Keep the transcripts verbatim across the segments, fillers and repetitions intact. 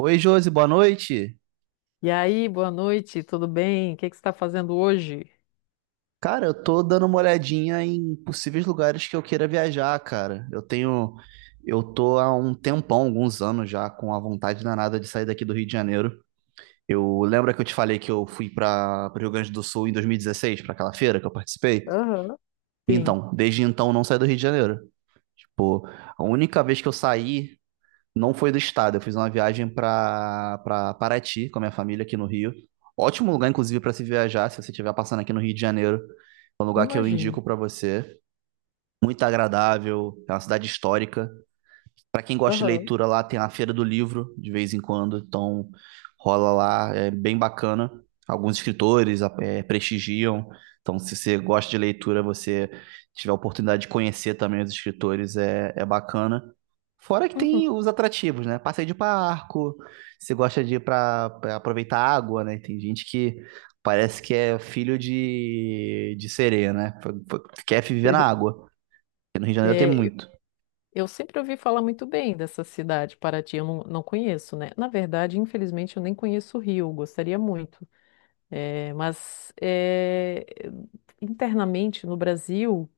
Oi, Josi, boa noite. E aí, boa noite, tudo bem? O que que você está fazendo hoje? Cara, eu tô dando uma olhadinha em possíveis lugares que eu queira viajar, cara. Eu tenho, eu tô há um tempão, alguns anos já, com a vontade danada de sair daqui do Rio de Janeiro. Eu lembra que eu te falei que eu fui para o Rio Grande do Sul em dois mil e dezesseis para aquela feira que eu participei? Aham. Sim, Então, desde então eu não saí do Rio de Janeiro. Tipo, a única vez que eu saí não foi do estado, eu fiz uma viagem para para Paraty com a minha família aqui no Rio. Ótimo lugar, inclusive, para se viajar, se você estiver passando aqui no Rio de Janeiro. Um lugar que eu imagino. indico para você. Muito agradável, é uma cidade histórica. Para quem gosta de Aham. leitura lá, tem a Feira do Livro de vez em quando, então rola lá, é bem bacana. Alguns escritores é, prestigiam, então se você gosta de leitura, você tiver a oportunidade de conhecer também os escritores, é, é bacana. Fora que Uhum. tem os atrativos, né? Passeio de barco, você gosta de ir para aproveitar a água, né? Tem gente que parece que é filho de, de sereia, né? Quer viver na água. No Rio de Janeiro tem É, eu muito, eu sempre ouvi falar muito bem dessa cidade, Paraty. Eu não, não conheço, né? Na verdade, infelizmente, eu nem conheço o Rio, gostaria muito. É, mas é, internamente no Brasil,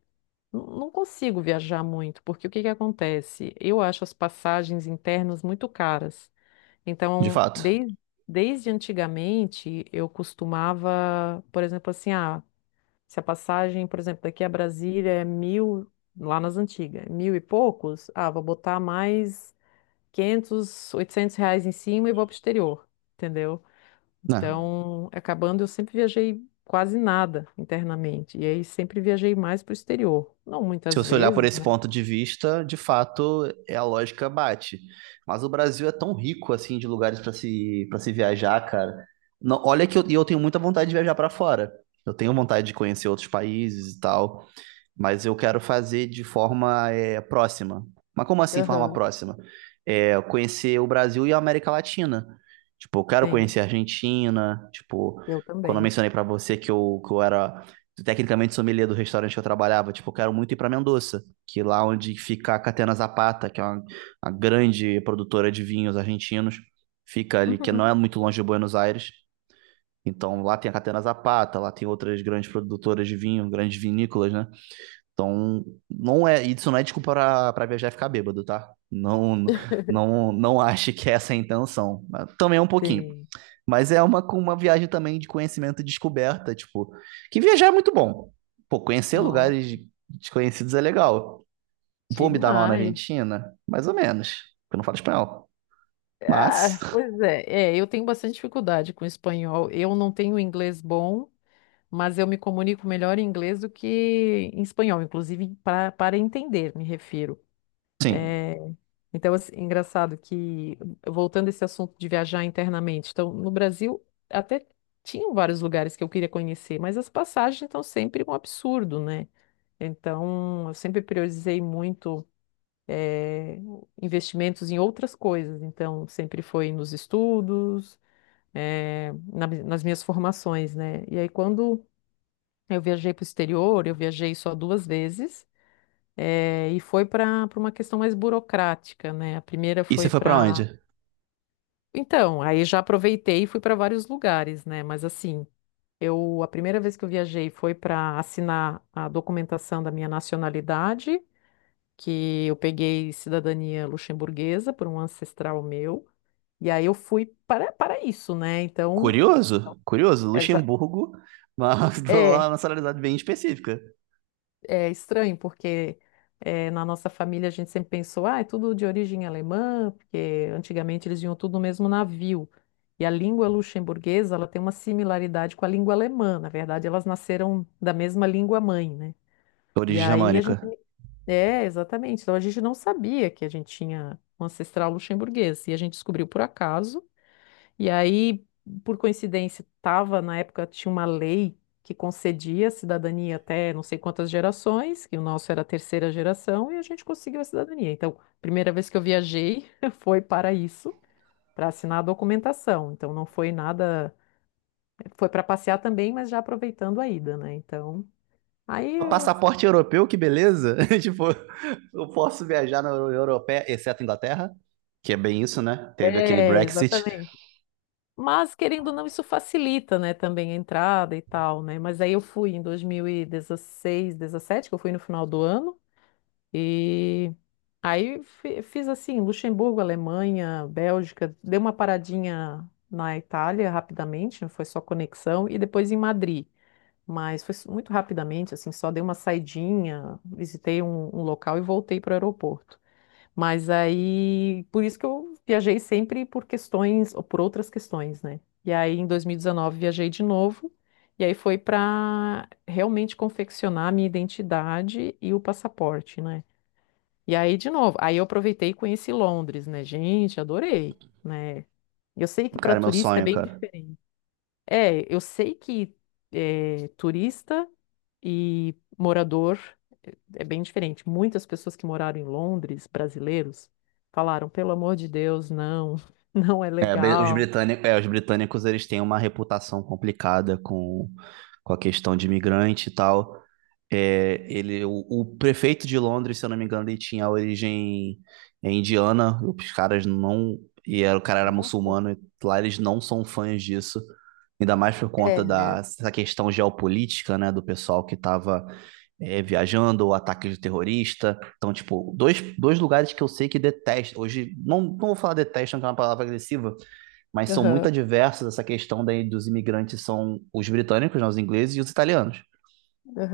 n- não consigo viajar muito, porque o que que acontece? Eu acho as passagens internas muito caras. de Então, fato. desde, desde antigamente, eu costumava, por exemplo, assim, ah, se a passagem, por exemplo, daqui a Brasília é mil, lá nas antigas, mil e poucos, ah, vou botar mais quinhentos oitocentos reais em cima e vou pro exterior, entendeu? Né? Então, acabando, eu sempre viajei quase nada internamente, e aí sempre viajei mais pro exterior. Não Se muitas você olhar por vezes, esse né? ponto de vista, de fato, é a lógica bate. Mas o Brasil é tão rico assim de lugares para se para se viajar, cara. Não- olha que eu, e eu tenho muita vontade de viajar para fora. Eu tenho vontade de conhecer outros países e tal mas eu quero fazer de forma é, próxima. Mas como assim forma Aham. próxima? É, conhecer o Brasil e a América Latina. Tipo, eu quero Sim, conhecer a Argentina, tipo, eu quando eu também. mencionei para você que eu, que eu era tecnicamente sommelier do restaurante que eu trabalhava, tipo, eu quero muito ir para Mendoza, que é lá onde fica a Catena Zapata, que é uma, uma grande produtora de vinhos argentinos, fica ali, que não Uhum. é muito longe de Buenos Aires. Então, lá tem a Catena Zapata, lá tem outras grandes produtoras de vinho, grandes vinícolas, né? Então, não é, isso não é desculpa pra, pra viajar e ficar bêbado, tá? Não, não, não ache que essa é a intenção. Mas também é um pouquinho. Sim. Mas é uma, uma viagem também de conhecimento e descoberta, tipo, que viajar é muito bom. Pô, conhecer Nossa, lugares desconhecidos é legal. Vou me dar mal na demais. Argentina? Mais ou menos, porque eu não falo espanhol. Mas, Ah, pois é. É, eu tenho bastante dificuldade com espanhol. Eu não tenho inglês bom, mas eu me comunico melhor em inglês do que em espanhol, inclusive para para entender, me refiro. sim. Então, assim, engraçado que, voltando a esse assunto de viajar internamente, então, no Brasil até tinham vários lugares que eu queria conhecer, mas as passagens estão sempre um absurdo, né? Então, eu sempre priorizei muito eh, investimentos em outras coisas. Então, sempre foi nos estudos, eh, na- nas minhas formações, né? E aí, quando eu viajei para o exterior, eu viajei só duas vezes, eh, e foi para para uma questão mais burocrática, né? A primeira E você foi foi pra para. onde? Então, aí já aproveitei e fui para vários lugares, né? Mas assim, eu a primeira vez que eu viajei foi para assinar a documentação da minha nacionalidade, que eu peguei cidadania luxemburguesa por um ancestral meu. E aí eu fui para, para isso, né? Então, Curioso? Curioso? é, já, Luxemburgo, mas lá na é, nacionalidade bem específica. é estranho, porque eh, na nossa família a gente sempre pensou, ah, é tudo de origem alemã, porque antigamente eles vinham tudo no mesmo navio. E a língua luxemburguesa, ela tem uma similaridade com a língua alemã. Na verdade, elas nasceram da mesma língua mãe, né? E Origem aí a gente... germânica. É, exatamente. Então a gente não sabia que a gente tinha um ancestral luxemburguês. E a gente descobriu por acaso. E aí, por coincidência, tava na época tinha uma lei que concedia cidadania até não sei quantas gerações, que o nosso era a terceira geração, e a gente conseguiu a cidadania. Então, primeira vez que eu viajei foi para isso, para assinar a documentação. Então, não foi nada, foi para passear também, mas já aproveitando a ida, né? Então, aí Ó, eu- passaporte europeu, que beleza! Tipo, eu posso viajar na Euro- Europeia, exceto Inglaterra, que é bem isso, né? Teve aquele é, Brexit. exatamente. Mas querendo ou não, isso facilita, né, também a entrada e tal, né? Mas aí eu fui em dois mil e dezesseis, dezessete, que eu fui no final do ano. E aí fi- fiz assim, Luxemburgo, Alemanha, Bélgica, dei uma paradinha na Itália rapidamente, foi só conexão, e depois em Madrid. Mas foi su- muito rapidamente, assim, só dei uma saidinha, visitei um, um local e voltei para o aeroporto. Mas aí, por isso que eu viajei sempre por questões, ou por outras questões, né? E aí, em dois mil e dezenove, viajei de novo, e aí foi para realmente confeccionar a minha identidade e o passaporte, né? E aí, de novo, aí eu aproveitei e conheci Londres, né? Gente, adorei, né? Eu sei que para Cara, meu turista é sonho, bem cara. diferente. É, eu sei que é, turista e morador é bem diferente. Muitas pessoas que moraram em Londres, brasileiros, falaram, pelo amor de Deus, não, não é É, bri- os legal. britânicos, é, os britânicos eles têm uma reputação complicada com, com a questão de imigrante e tal. É, ele, o, o prefeito de Londres, se eu não me engano, ele tinha origem é, indiana. Os caras não. E era, o cara era Nossa. muçulmano. E lá eles não são fãs disso. Ainda mais por conta É. da, dessa questão geopolítica, né? Do pessoal que estava é, viajando, o ataque de terrorista. Então, tipo, dois, dois lugares que eu sei que detestam. Hoje, não, não vou falar detestam, que é uma palavra agressiva mas são muito Aham. adversas essa questão daí dos imigrantes são os britânicos, né, os ingleses e os italianos.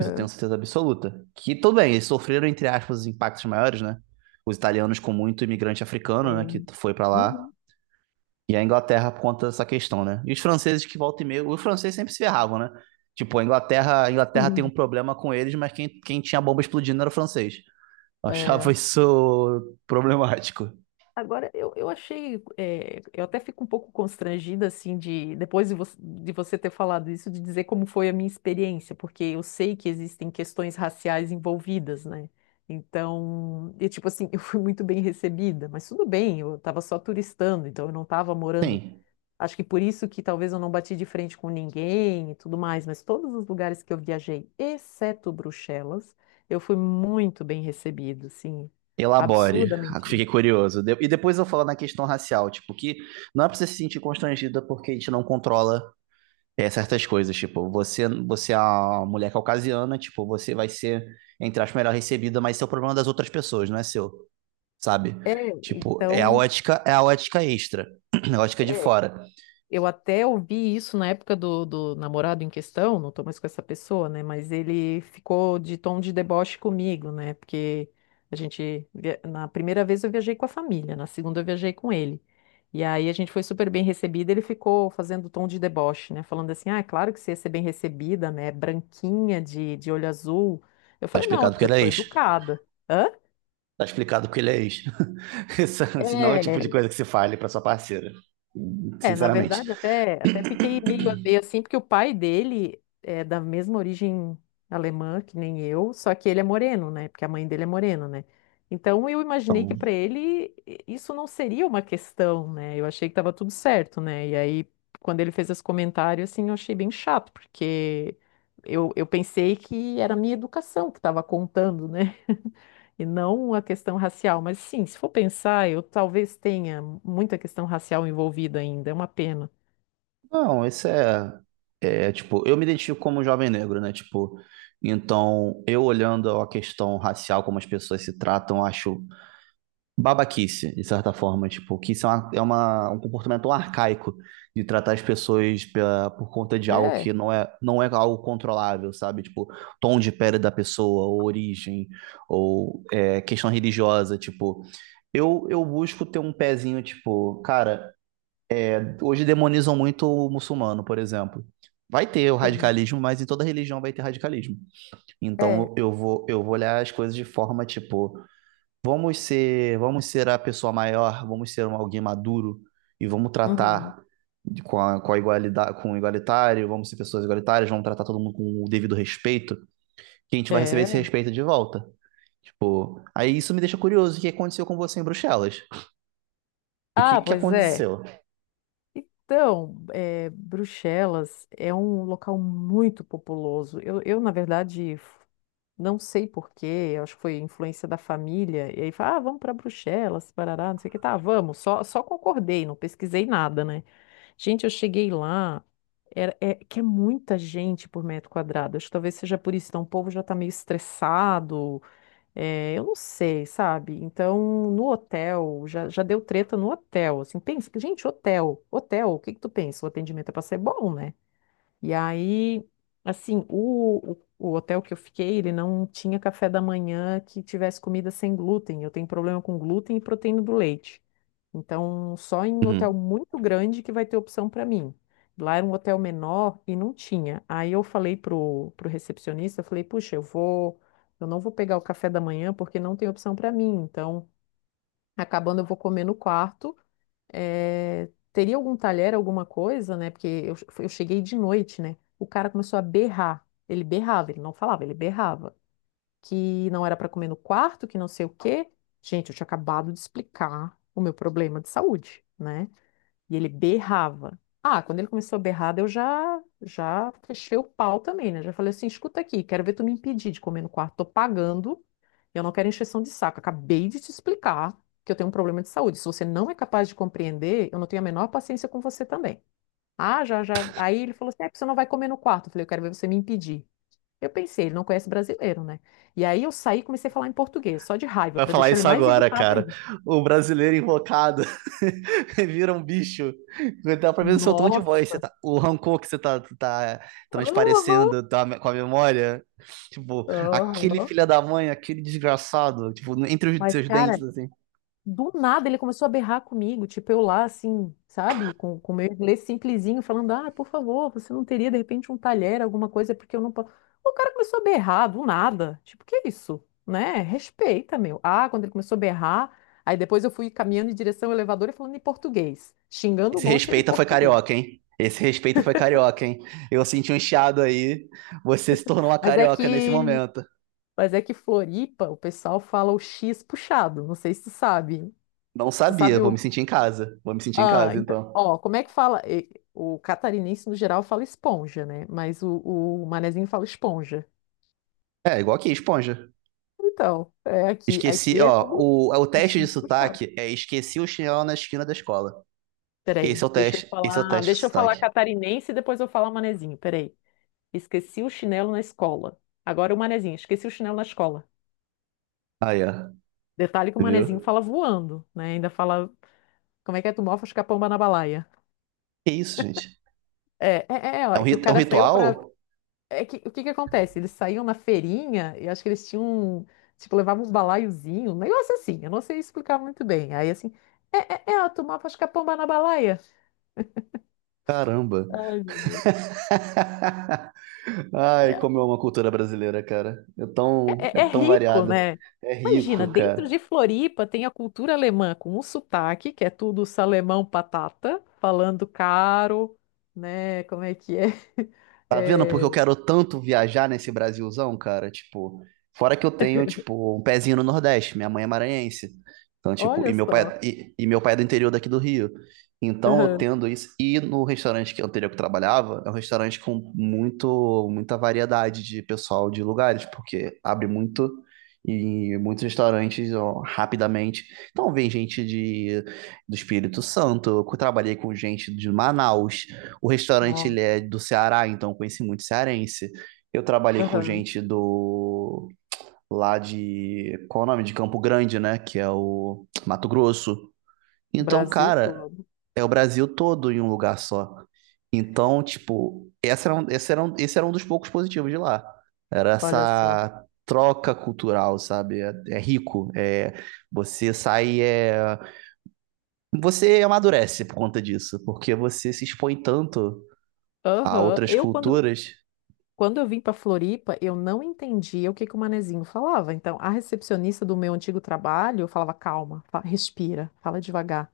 Isso eu tenho certeza absoluta. Que tudo bem, eles sofreram, entre aspas, os impactos maiores, né? Os italianos com muito imigrante africano, né, que Sim. foi para lá, Uhum. e a Inglaterra por conta dessa questão, né? E os franceses que volta e meio, os franceses sempre se ferravam, né? Tipo, a Inglaterra, a Inglaterra tem um Sim. problema com eles, mas quem, quem tinha a bomba explodindo era o francês. Eu achava É. isso problemático. Agora, eu, eu achei, eh, eu até fico um pouco constrangida, assim, de, depois de, vo de você ter falado isso, de dizer como foi a minha experiência, porque eu sei que existem questões raciais envolvidas, né? Então, e tipo assim, eu fui muito bem recebida, mas tudo bem, eu estava só turistando, então eu não estava morando. Sim, Acho que por isso que talvez eu não bati de frente com ninguém e tudo mais, mas todos os lugares que eu viajei, exceto Bruxelas, eu fui muito bem recebida, assim, elabore. Ah, absurdamente. fiquei curioso. De- E depois eu falo na questão racial, tipo, que não é pra você se sentir constrangida porque a gente não controla eh, certas coisas. Tipo, você, você é uma mulher caucasiana, tipo, você vai ser, entre aspas, melhor recebida, mas isso é o problema das outras pessoas, não é seu, sabe? É. Tipo, é a Então, ótica, é a ótica extra, a ótica de é, fora. eu até ouvi isso na época do, do namorado em questão, não tô mais com essa pessoa, né? Mas ele ficou de tom de deboche comigo, né? Porque a gente, via- na primeira vez eu viajei com a família, na segunda eu viajei com ele. E aí a gente foi super bem recebida, ele ficou fazendo tom de deboche, né? Falando assim, ah, é claro que você ia ser bem recebida, né? Branquinha, de, de olho azul. Eu Tá falei, não, é explicado porque porque eu ele é sou ex. educada. Hã? Tá explicado porque ele é ex. Isso, senão é o É. tipo de coisa que se fale pra sua parceira. É, na Sinceramente. verdade, até, até fiquei meio a meio assim, porque o pai dele é da mesma origem alemã que nem eu, só que ele é moreno, né? Porque a mãe dele é morena, né? Então eu imaginei que para ele i- isso não seria uma questão, né? Eu achei que tava tudo certo, né? E aí, quando ele fez esse comentário, assim, eu achei bem chato, porque eu, eu pensei que era a minha educação que estava contando, né? E não a questão racial. Mas sim, se for pensar, eu talvez tenha muita questão racial envolvida ainda, é uma pena. Não, isso é, é, tipo, eu me identifico como um jovem negro, né? Tipo, então eu olhando a questão racial, como as pessoas se tratam, eu acho babaquice, de certa forma, tipo, que isso é, uma, é uma- um comportamento tão arcaico de tratar as pessoas pela- por conta de algo É. que não é, não é algo controlável, sabe? Tipo, tom de pele da pessoa, ou origem, ou é, questão religiosa, tipo, eu, eu busco ter um pezinho, tipo, cara. Hoje demonizam muito o muçulmano, por exemplo. Vai ter o Sim. radicalismo, mas em toda religião vai ter radicalismo. É. Então eu vou, eu vou olhar as coisas de forma tipo, vamos ser, vamos ser a pessoa maior, vamos ser um alguém maduro e vamos Uhum. tratar com a, com a igualdade, com o igualitário, vamos ser pessoas igualitárias, vamos tratar todo mundo com o devido respeito, que a gente vai receber esse É. respeito de volta. Tipo, aí isso me deixa curioso, o que aconteceu com você em Bruxelas? E o que Ah, que pois é. aconteceu? Então, é, Bruxelas é um local muito populoso. Eu, eu, na verdade, f- não sei porquê, eu acho que foi influência da família. E aí fala, ah, vamos para Bruxelas, parará, não sei o que. Tá, vamos. Só, só concordei, não pesquisei nada, né? Gente, eu cheguei lá, era, é, que é muita gente por metro quadrado. Acho que talvez seja por isso. Então, o povo já está meio estressado. É, eu não sei, sabe? Então, no hotel, já, já deu treta no hotel, assim, pensa, que, gente, hotel, hotel, o que que tu pensa? O atendimento é pra ser bom, né? E aí, assim, o, o, o hotel que eu fiquei, ele não tinha café da manhã que tivesse comida sem glúten, eu tenho problema com glúten e proteína do leite. Então, só em hotel Uhum. muito grande que vai ter opção para mim. Lá era um hotel menor e não tinha. Aí eu falei pro, pro recepcionista, eu falei, puxa, eu vou, eu não vou pegar o café da manhã porque não tem opção para mim. Então, acabando, eu vou comer no quarto. Eh, teria algum talher, alguma coisa, né? Porque eu, che- eu cheguei de noite, né? O cara começou a berrar. Ele berrava, ele não falava, ele berrava. Que não era para comer no quarto, que não sei o quê. Gente, eu tinha acabado de explicar o meu problema de saúde, né? E ele berrava. Ah, quando ele começou a berrar, daí eu já, já fechei o pau também, né? Já falei assim: escuta aqui, quero ver tu me impedir de comer no quarto. Tô pagando, eu não quero encheção de saco. Acabei de te explicar que eu tenho um problema de saúde. Se você não é capaz de compreender, eu não tenho a menor paciência com você também. Ah, já, já. Aí ele falou assim: é, porque você não vai comer no quarto. Eu falei: eu quero ver você me impedir. Eu pensei, ele não conhece brasileiro, né? E aí eu saí e comecei a falar em português, só de raiva, Vai pra falar deixar ele isso mais agora, irritado cara. ainda. O brasileiro invocado vira um bicho. Dá pra ver o seu tom de voz. Você Nossa! Tá, o rancor que você tá, tá Aham. transparecendo tá, com a memória. Tipo, aquele Aham. filho da mãe, aquele desgraçado. Tipo, entre os Mas, seus dentes, cara, assim. do nada ele começou a berrar comigo, tipo eu lá assim, sabe, com com o meu inglês simplesinho, falando: "Ah, por favor, você não teria de repente um talher, alguma coisa, porque eu não posso". O cara começou a berrar do nada. Tipo, que isso? Né? Respeita, meu. Ah, quando ele começou a berrar, aí depois eu fui caminhando em direção ao elevador e falando em português, xingando um Esse monte ele em respeita foi português. carioca, hein? Esse respeita foi carioca, hein? Eu senti um chiado aí. Você se tornou uma Mas é carioca nesse que, momento. mas é que Floripa, o pessoal fala o X puxado, não sei se tu sabe. Não Tu sabia. sabe Vou me o sentir em casa. Vou me sentir em ah, casa, então, então. ó, como é que fala? E- O catarinense, no geral, fala esponja, né? Mas o, o manezinho fala esponja. É, igual aqui, esponja. Então, é aqui, Esqueci, aqui é ó, tudo o, é o o teste de X puxado. sotaque é esqueci o chinelo na esquina da escola. Esse é Peraí, o deixa eu teste, esse é o falar, teste de deixa eu falar sotaque. catarinense e depois eu falar manezinho. Peraí. Esqueci o chinelo na escola. Agora o manezinho, esqueci o chinelo na escola. Aí, ó, Detalhe que o manezinho viu? fala voando, né? Ainda fala, como é que é? Tu mofa os capão na balaia. Que isso, gente? É, é, é, ó, É um, é que o rit- é um cara saiu para. ritual? É que, o que que acontece? Eles saíam na feirinha e acho que eles tinham, um- tipo, levavam um balaiozinho, um negócio assim, eu não sei explicar muito bem. Aí, assim, é, é, é ela tomava, acho que a pomba na balaia. Caramba. Ai, meu Deus. Ai, É, como é uma cultura brasileira, cara. É tão, é é, é tão rico, variada. né? É rico, Imagina, dentro cara. de Floripa tem a cultura alemã com o sotaque, que é tudo salemão patata, falando caro, né? Como é que é? Tá vendo? Porque É, eu quero tanto viajar nesse Brasilzão, cara. Tipo, fora que eu tenho, tipo, um pezinho no Nordeste. Minha mãe é maranhense. Então, tipo, e olha meu só. pai, e, e meu pai é do interior daqui do Rio. Então, eu Aham. tendo isso. E no restaurante que anterior que eu trabalhava, é um restaurante com muito, muita variedade de pessoal de lugares, porque abre muito e muitos restaurantes ó, rapidamente. Então, vem gente de, do Espírito Santo. Eu trabalhei com gente de Manaus. O restaurante ele Nossa, é do Ceará, então eu conheci muito cearense. Eu trabalhei com aham. gente do lá de qual é o nome? De Campo Grande, né? Que é o Mato Grosso. Então, Brasil cara, todo, é o Brasil todo em um lugar só. Então, tipo, essa era um, esse era um, esse era um dos poucos positivos de lá. Era olha só. essa troca cultural, sabe? É, é rico. É, você sai, é, você amadurece por conta disso, porque você se expõe tanto a Aham. outras Eu, quando culturas. Quando eu vim para Floripa, eu não entendia o que que o manezinho falava. Então, a recepcionista do meu antigo trabalho falava: calma, fa- respira, fala devagar.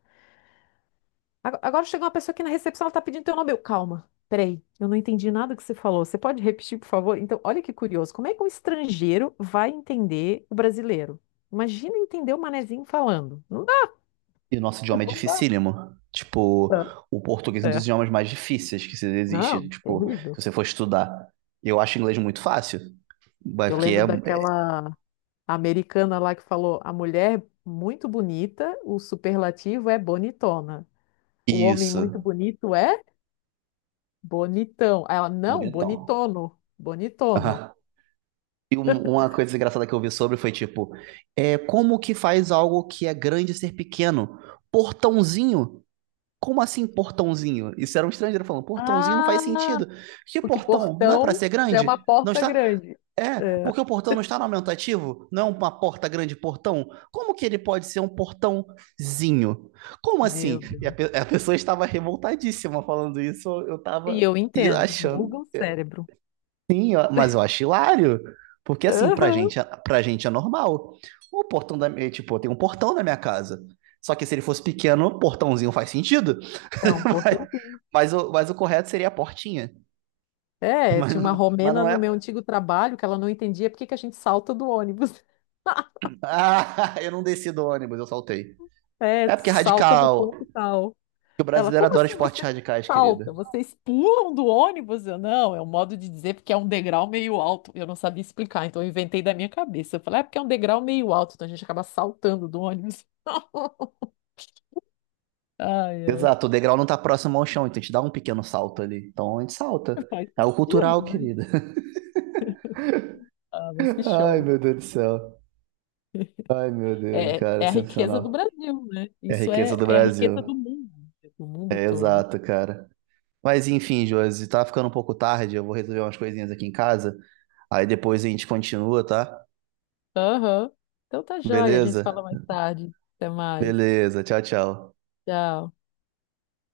Ag- Agora chegou uma pessoa aqui na recepção, ela tá pedindo teu nome. Eu, calma, peraí, eu não entendi nada que você falou. Você pode repetir, por favor? Então, olha que curioso: como é que um estrangeiro vai entender o brasileiro? Imagina entender o manezinho falando. Não dá, E o nosso idioma é não dá. dificílimo. Tipo, o português é um dos É. idiomas mais difíceis que existe. Não, Tipo, se terrível. você for estudar. Eu acho inglês muito fácil. Mas Eu porque é lembro é daquela a americana lá que falou: a mulher muito bonita, o superlativo é bonitona. O homem muito isso. bonito é bonitão. Aí ela, não, Bonitão. bonitono, bonitono. Aham. E um- uma coisa engraçada que eu vi sobre foi tipo, é como que faz algo que é grande ser pequeno? Portãozinho. Como assim portãozinho? Isso era um estrangeiro falando, portãozinho não faz Ah, sentido. Que porque portão? Não é para portão ser já é uma grande? Não porta está? grande. É, É, porque o portão não está no aumentativo? Não é uma porta grande portão? Como que ele pode ser um portãozinho? Como assim? meu E a, Deus. pe- a pessoa estava revoltadíssima falando isso, eu E estava eu entendo, buga achando. o cérebro. Sim, ó, mas eu acho hilário. Porque assim, pra Aham. gente, é- pra gente é normal. O portão da minha, tipo, eu tenho um portão na minha casa. Só que se ele fosse pequeno, portãozinho faz sentido. É um portãozinho. Mas o, mas o correto seria a portinha. É, tinha uma Mas romena não no meu é. antigo trabalho que ela não entendia por que que a gente salta do ônibus. Ah, eu não desci do ônibus, eu saltei. É, É porque é salta no radical. ponto tal. O Ela, brasileiro como adora assim esportes vocês radicais, querida. saltam? Vocês pulam do ônibus? Eu, não, é um modo de dizer porque é um degrau meio alto. Eu não sabia explicar, então eu inventei da minha cabeça. Eu falei, é porque é um degrau meio alto, então a gente acaba saltando do ônibus. Ai, ai, Exato, o degrau não tá próximo ao chão, então a gente dá um pequeno salto ali. Então a gente salta. faz É o sentido, cultural, né? querida. Ah, mas que Ai, show. meu Deus do céu. Ai, meu Deus, É, cara, é a riqueza do sensacional. Brasil, né? É a Isso riqueza é, do é a riqueza do Brasil. mundo, do mundo É todo. exato, cara. Mas enfim, Josi, tá ficando um pouco tarde, eu vou resolver umas coisinhas aqui em casa. Aí depois a gente continua, tá? Aham. Então tá joia, a gente se fala Beleza? mais tarde. Até mais. Beleza, tchau, tchau. Tchau.